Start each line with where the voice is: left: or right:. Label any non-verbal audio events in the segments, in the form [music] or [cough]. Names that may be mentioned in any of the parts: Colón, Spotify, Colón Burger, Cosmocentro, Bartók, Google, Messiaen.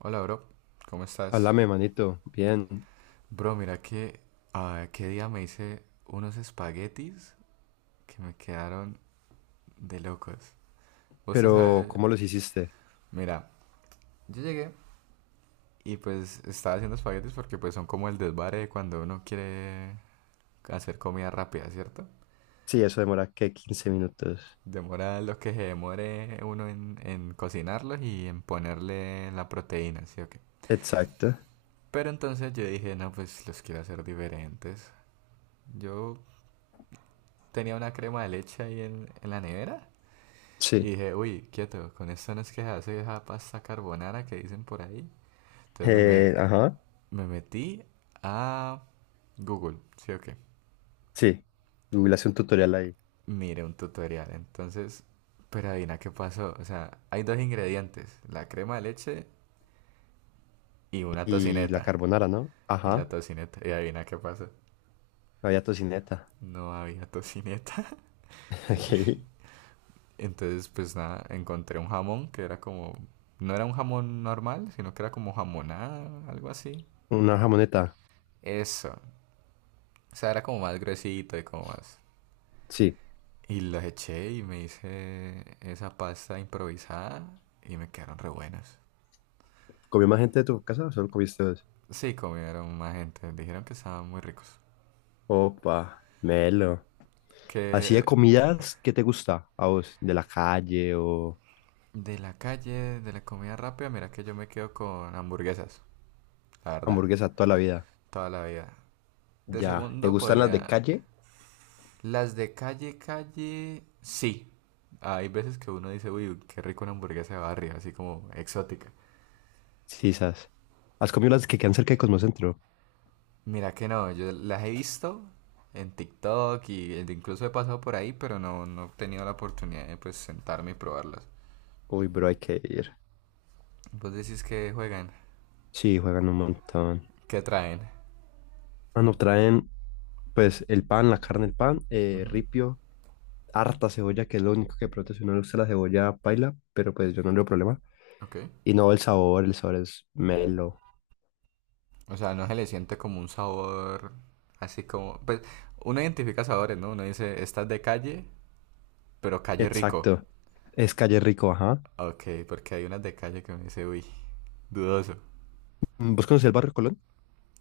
right: Hola, bro. ¿Cómo estás?
left: Háblame, manito. Bien.
right: Bro, mira que qué día me hice unos espaguetis que me quedaron de locos. Vos te
left: Pero,
right: sabes,
left: ¿cómo los hiciste?
right: mira, yo llegué y pues estaba haciendo espaguetis porque pues son como el desvare de cuando uno quiere hacer comida rápida, ¿cierto?
left: Sí, eso demora, ¿qué? 15 minutos.
right: Demora lo que se demore uno en cocinarlos y en ponerle la proteína, ¿sí o qué?
left: Exacto.
right: Pero entonces yo dije, no, pues los quiero hacer diferentes. Yo tenía una crema de leche ahí en la nevera. Y
left: Sí.
right: dije, uy, quieto, con esta no es que se hace esa pasta carbonara que dicen por ahí. Entonces me, me,
left: Ajá.
right: me metí a Google, ¿sí o qué?
left: Sí. Google hace un tutorial ahí.
right: Mire un tutorial. Entonces, pero adivina qué pasó. O sea, hay dos ingredientes, la crema de leche y una
left: Y la
right: tocineta.
left: carbonara, ¿no?
right: Y la
left: Ajá.
right: tocineta, y adivina qué pasó.
left: Había tocineta.
right: No había tocineta. [laughs]
left: [laughs] Ok.
right: Entonces, pues nada, encontré un jamón que era como... No era un jamón normal, sino que era como jamonada, algo así.
left: Una jamoneta.
right: Eso. O sea, era como más gruesito y como más.
left: Sí.
right: Y los eché y me hice esa pasta improvisada y me quedaron re buenos.
left: ¿Comió más gente de tu casa o solo comiste dos?
right: Sí, comieron más gente, dijeron que estaban muy ricos.
left: Opa, melo. Así de
right: Que
left: comidas, ¿qué te gusta a vos? ¿De la calle o
right: de la calle, de la comida rápida, mira que yo me quedo con hamburguesas, la verdad,
left: hamburguesa toda la vida?
right: toda la vida. De
left: Ya. ¿Te
right: segundo
left: gustan las de
right: podría...
left: calle?
right: Las de calle, calle, sí. Hay veces que uno dice, uy, qué rico una hamburguesa de barrio, así como exótica.
left: Sí, esas. ¿Has comido las que quedan cerca de Cosmocentro?
right: Mira que no, yo las he visto en TikTok y e incluso he pasado por ahí, pero no, no he tenido la oportunidad de pues sentarme y probarlas.
left: Uy, bro, hay que ir.
right: Vos decís que juegan,
left: Sí, juegan un montón.
right: que traen.
left: Mano, traen pues el pan, la carne, el pan,
right: Ujú.
left: ripio, harta cebolla, que es lo único que protege. No le gusta la cebolla paila, pero pues yo no tengo problema.
right: Ok.
left: Y no, el sabor es melo.
right: O sea, no se le siente como un sabor así como... Pues uno identifica sabores, ¿no? Uno dice, esta es de calle, pero calle rico.
left: Exacto. Es calle rico, ajá.
right: Ok, porque hay unas de calle que uno dice, uy, dudoso.
left: ¿Vos conocés el barrio Colón?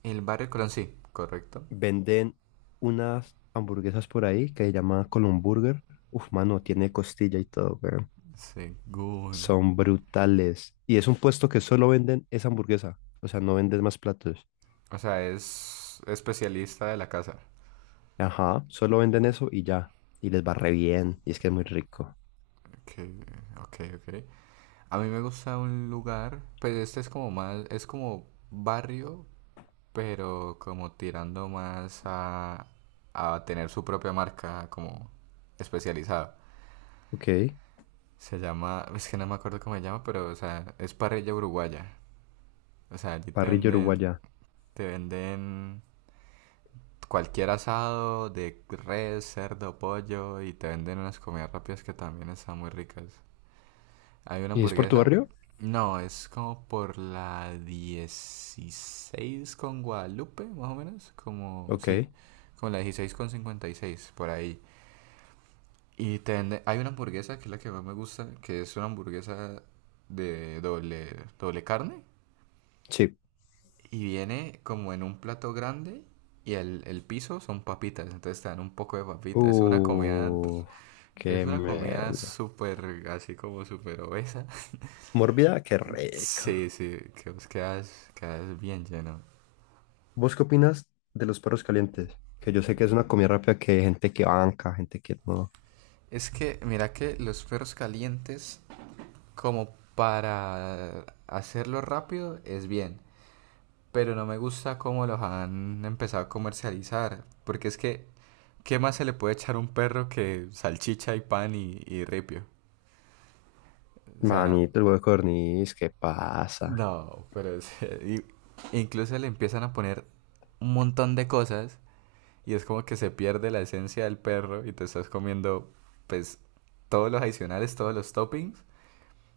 right: El barrio de Colón, sí, correcto.
left: Venden unas hamburguesas por ahí que se llama Colón Burger. Uf, mano, tiene costilla y todo, weón.
right: Según.
left: Son brutales. Y es un puesto que solo venden esa hamburguesa. O sea, no venden más platos.
right: O sea, es especialista de la casa.
left: Ajá, solo venden eso y ya. Y les va re bien. Y es que es muy rico.
right: Ok, ok, ok. A mí me gusta un lugar, pues este es como más, es como barrio, pero como tirando más a tener su propia marca como especializada.
left: Ok,
right: Se llama, es que no me acuerdo cómo se llama, pero o sea, es parrilla uruguaya. O sea, allí
left: parrilla uruguaya.
right: te venden cualquier asado de res, cerdo, pollo y te venden unas comidas rápidas que también están muy ricas. ¿Hay una
left: ¿Y es por tu
right: hamburguesa?
left: barrio?
right: No, es como por la 16 con Guadalupe, más o menos. Como, sí,
left: Ok,
right: como la 16 con 56, por ahí. Y te venden- hay una hamburguesa que es la que más me gusta, que es una hamburguesa de doble, doble carne.
left: sí.
right: Y viene como en un plato grande y el piso son papitas, entonces te dan un poco de papitas.
left: Uh,
right: Es
left: qué
right: una comida
left: melo.
right: súper, así como súper obesa.
left: Mórbida, qué rico.
right: Sí, sí, que vos quedas bien lleno.
left: ¿Vos qué opinas de los perros calientes? Que yo sé que es una comida rápida que hay gente que banca, gente que no.
right: Es que, mira que los perros calientes, como para hacerlo rápido, es bien. Pero no me gusta cómo los han empezado a comercializar. Porque es que, ¿qué más se le puede echar a un perro que salchicha y pan y ripio? O sea,
left: Manito, el huevo de codorniz, ¿qué pasa?
right: no, pero es- [laughs] y- incluso le empiezan a poner un montón de cosas y es como que se pierde la esencia del perro y te estás comiendo pues todos los adicionales, todos los toppings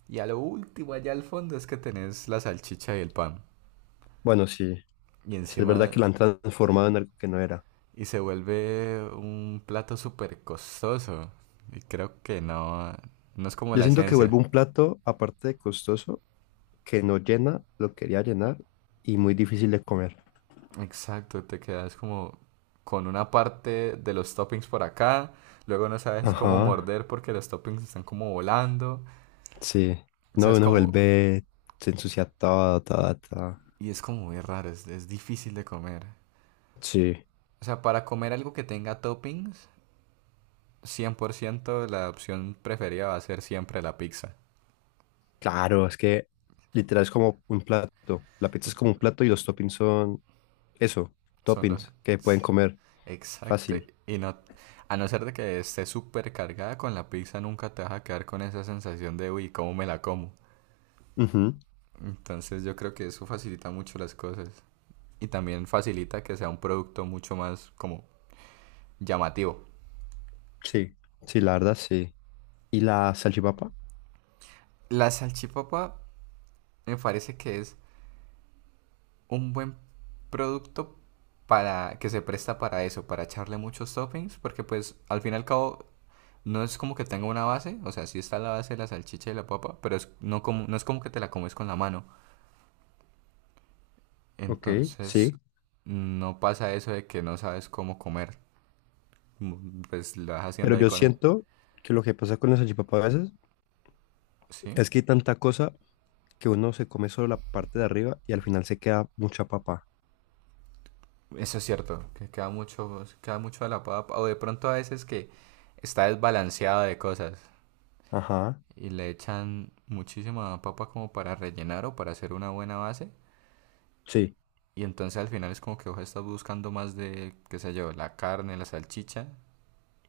right: y a lo último allá al fondo es que tenés la salchicha y el pan
left: Bueno, sí,
right: y
left: sí es verdad
right: encima
left: que la han transformado en algo que no era.
right: y se vuelve un plato súper costoso y creo que no es como
left: Yo
right: la
left: siento que
right: esencia.
left: vuelve un plato, aparte de costoso, que no llena, lo quería llenar y muy difícil de comer.
right: Exacto, te quedas como con una parte de los toppings por acá, luego no sabes cómo
left: Ajá,
right: morder porque los toppings están como volando.
left: sí.
right: O sea,
left: No,
right: es
left: uno
right: como.
left: vuelve, se ensucia todo, todo, todo.
right: Y es como muy raro, es difícil de comer.
left: Sí,
right: O sea, para comer algo que tenga toppings, 100% la opción preferida va a ser siempre la pizza.
left: claro, es que literal es como un plato. La pizza es como un plato y los toppings son eso,
right: Son los...
left: toppings que pueden comer
right: Exacto.
left: fácil.
right: Y no, a no ser de que esté súper cargada con la pizza, nunca te vas a quedar con esa sensación de, uy, ¿cómo me la como?
left: Ujú.
right: Entonces yo creo que eso facilita mucho las cosas. Y también facilita que sea un producto mucho más como llamativo.
left: Sí, sí, la verdad, sí. ¿Y la salchipapa?
right: La salchipapa me parece que es un buen producto para que se presta para eso, para echarle muchos toppings, porque pues al fin y al cabo no es como que tenga una base, o sea, sí está la base de la salchicha y la papa, pero es, no, como, no es como que te la comes con la mano.
left: Ok,
right: Entonces
left: sí.
right: no pasa eso de que no sabes cómo comer, pues lo vas
left: Pero
right: haciendo ahí
left: yo
right: con él.
left: siento que lo que pasa con la salchipapa a veces
right: ¿Sí?
left: es que hay tanta cosa que uno se come solo la parte de arriba y al final se queda mucha papa.
right: Eso es cierto, que queda mucho de la papa, o de pronto a veces que está desbalanceado de cosas.
left: Ajá,
right: Y le echan muchísima papa como para rellenar o para hacer una buena base.
left: sí,
right: Y entonces al final es como que vos estás buscando más de, qué sé yo, la carne, la salchicha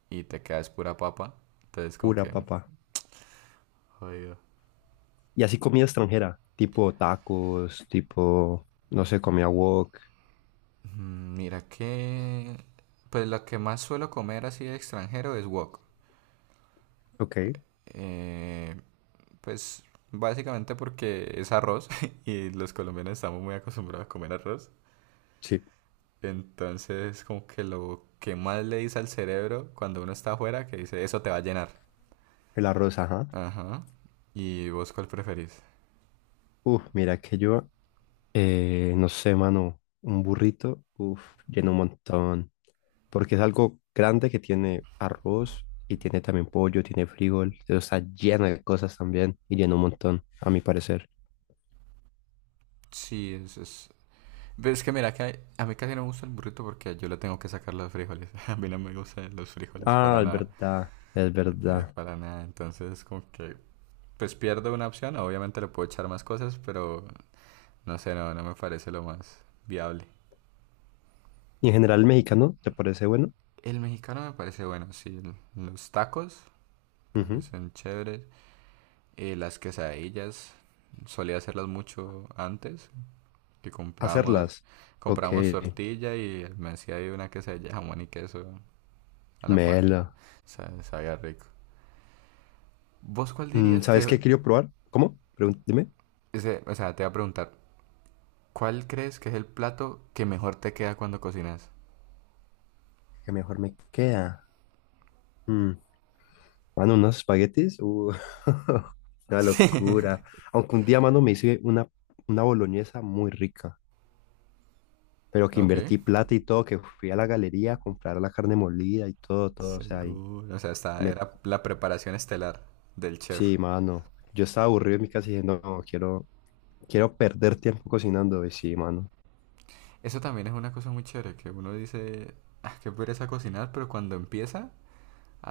right: y te quedas pura papa. Entonces como
left: pura
right: que,
left: papa.
right: jodido.
left: Y así comida extranjera, tipo tacos, tipo, no sé, comida wok.
right: Mira que, pues lo que más suelo comer así de extranjero es wok.
left: Ok,
right: Eh, pues básicamente porque es arroz [laughs] y los colombianos estamos muy acostumbrados a comer arroz.
left: sí,
right: Entonces, como que lo que más le dice al cerebro cuando uno está afuera, que dice, eso te va a llenar.
left: el arroz, ajá.
right: Ajá. ¿Y vos cuál preferís?
left: Uf, mira que yo, no sé, mano, un burrito, uf, lleno un montón. Porque es algo grande que tiene arroz y tiene también pollo, tiene frijol, pero está lleno de cosas también y lleno un montón, a mi parecer.
right: Sí, es... Pero es que mira, que hay- a mí casi no me gusta el burrito porque yo le tengo que sacar los frijoles. [laughs] A mí no me gustan los frijoles
left: Ah,
right: para
left: es
right: nada.
left: verdad, es verdad.
right: Para nada. Entonces, como que, pues pierdo una opción. Obviamente le puedo echar más cosas, pero no sé, no, no me parece lo más viable.
left: Y en general el mexicano, ¿te parece bueno?
right: El mexicano me parece bueno, sí. el- Los tacos
left: Ujú.
right: parecen chéveres. Las quesadillas solía hacerlas mucho antes, que
left: Hacerlas. Ok.
right: comprábamos tortilla y me hacía ahí una quesadilla de jamón y queso a la parrilla.
left: Melo.
right: Sa- Sabía rico. ¿Vos cuál dirías
left: ¿Sabes
right: que,
left: qué quiero probar? ¿Cómo? Dime.
right: ese- o sea, te voy a preguntar, ¿cuál crees que es el plato que mejor te queda cuando cocinas?
left: ¿Qué mejor me queda? Mm, mano, unos espaguetis. [laughs] Una
right: [laughs] Sí.
left: locura. Aunque un día, mano, me hice una boloñesa muy rica. Pero que
right: Ok,
left: invertí plata y todo, que fui a la galería a comprar la carne molida y todo, todo. O sea, y
right: seguro. O sea,
left: me...
right: era la preparación estelar del
left: Sí,
right: chef.
left: mano. Yo estaba aburrido en mi casa y dije, no, quiero, quiero perder tiempo cocinando. Y sí, mano.
right: Eso también es una cosa muy chévere, que uno dice, ah, qué pereza cocinar, pero cuando empieza,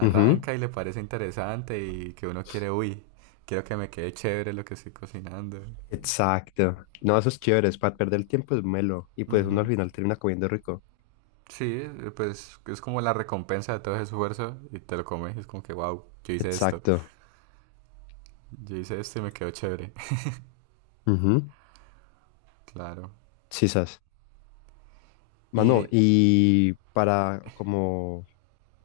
left: Ujú.
right: y le parece interesante y que uno quiere, uy, quiero que me quede chévere lo que estoy cocinando.
left: Exacto. No, eso es chévere, es para perder el tiempo es melo. Y pues uno
right: Ujú.
left: al final termina comiendo rico.
right: Sí, pues es como la recompensa de todo ese esfuerzo y te lo comes y es como que, wow,
left: Exacto.
right: yo hice esto y me quedó chévere. [laughs]
left: Ujú.
right: Claro.
left: Sí, sas. Mano,
right: Y
left: y para como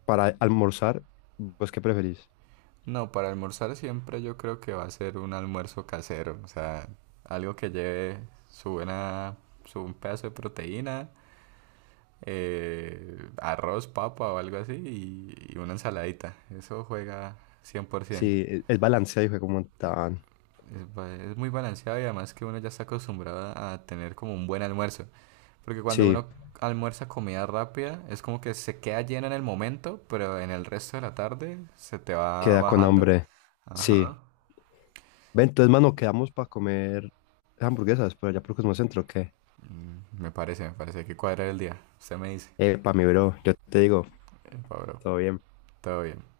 left: para almorzar, ¿vos qué preferís?
right: no, para almorzar siempre yo creo que va a ser un almuerzo casero, o sea, algo que lleve su buena, su un pedazo de proteína arroz, papa o algo así y una ensaladita. Eso juega 100%.
left: Sí, es balanceado, hijo, de como tan.
right: Es, ba- es muy balanceado y además que uno ya está acostumbrado a tener como un buen almuerzo. Porque cuando
left: Sí,
right: uno almuerza comida rápida, es como que se queda lleno en el momento, pero en el resto de la tarde se te va
left: queda con
right: bajando.
left: hambre. Sí.
right: Ajá.
left: Ve, entonces, mano, quedamos para comer hamburguesas, pero allá por Cosmocentro, ¿qué?
right: Me parece que cuadra el día. Usted me dice.
left: Epa, mi bro, yo te digo,
right: Pablo,
left: todo bien.
right: todo bien.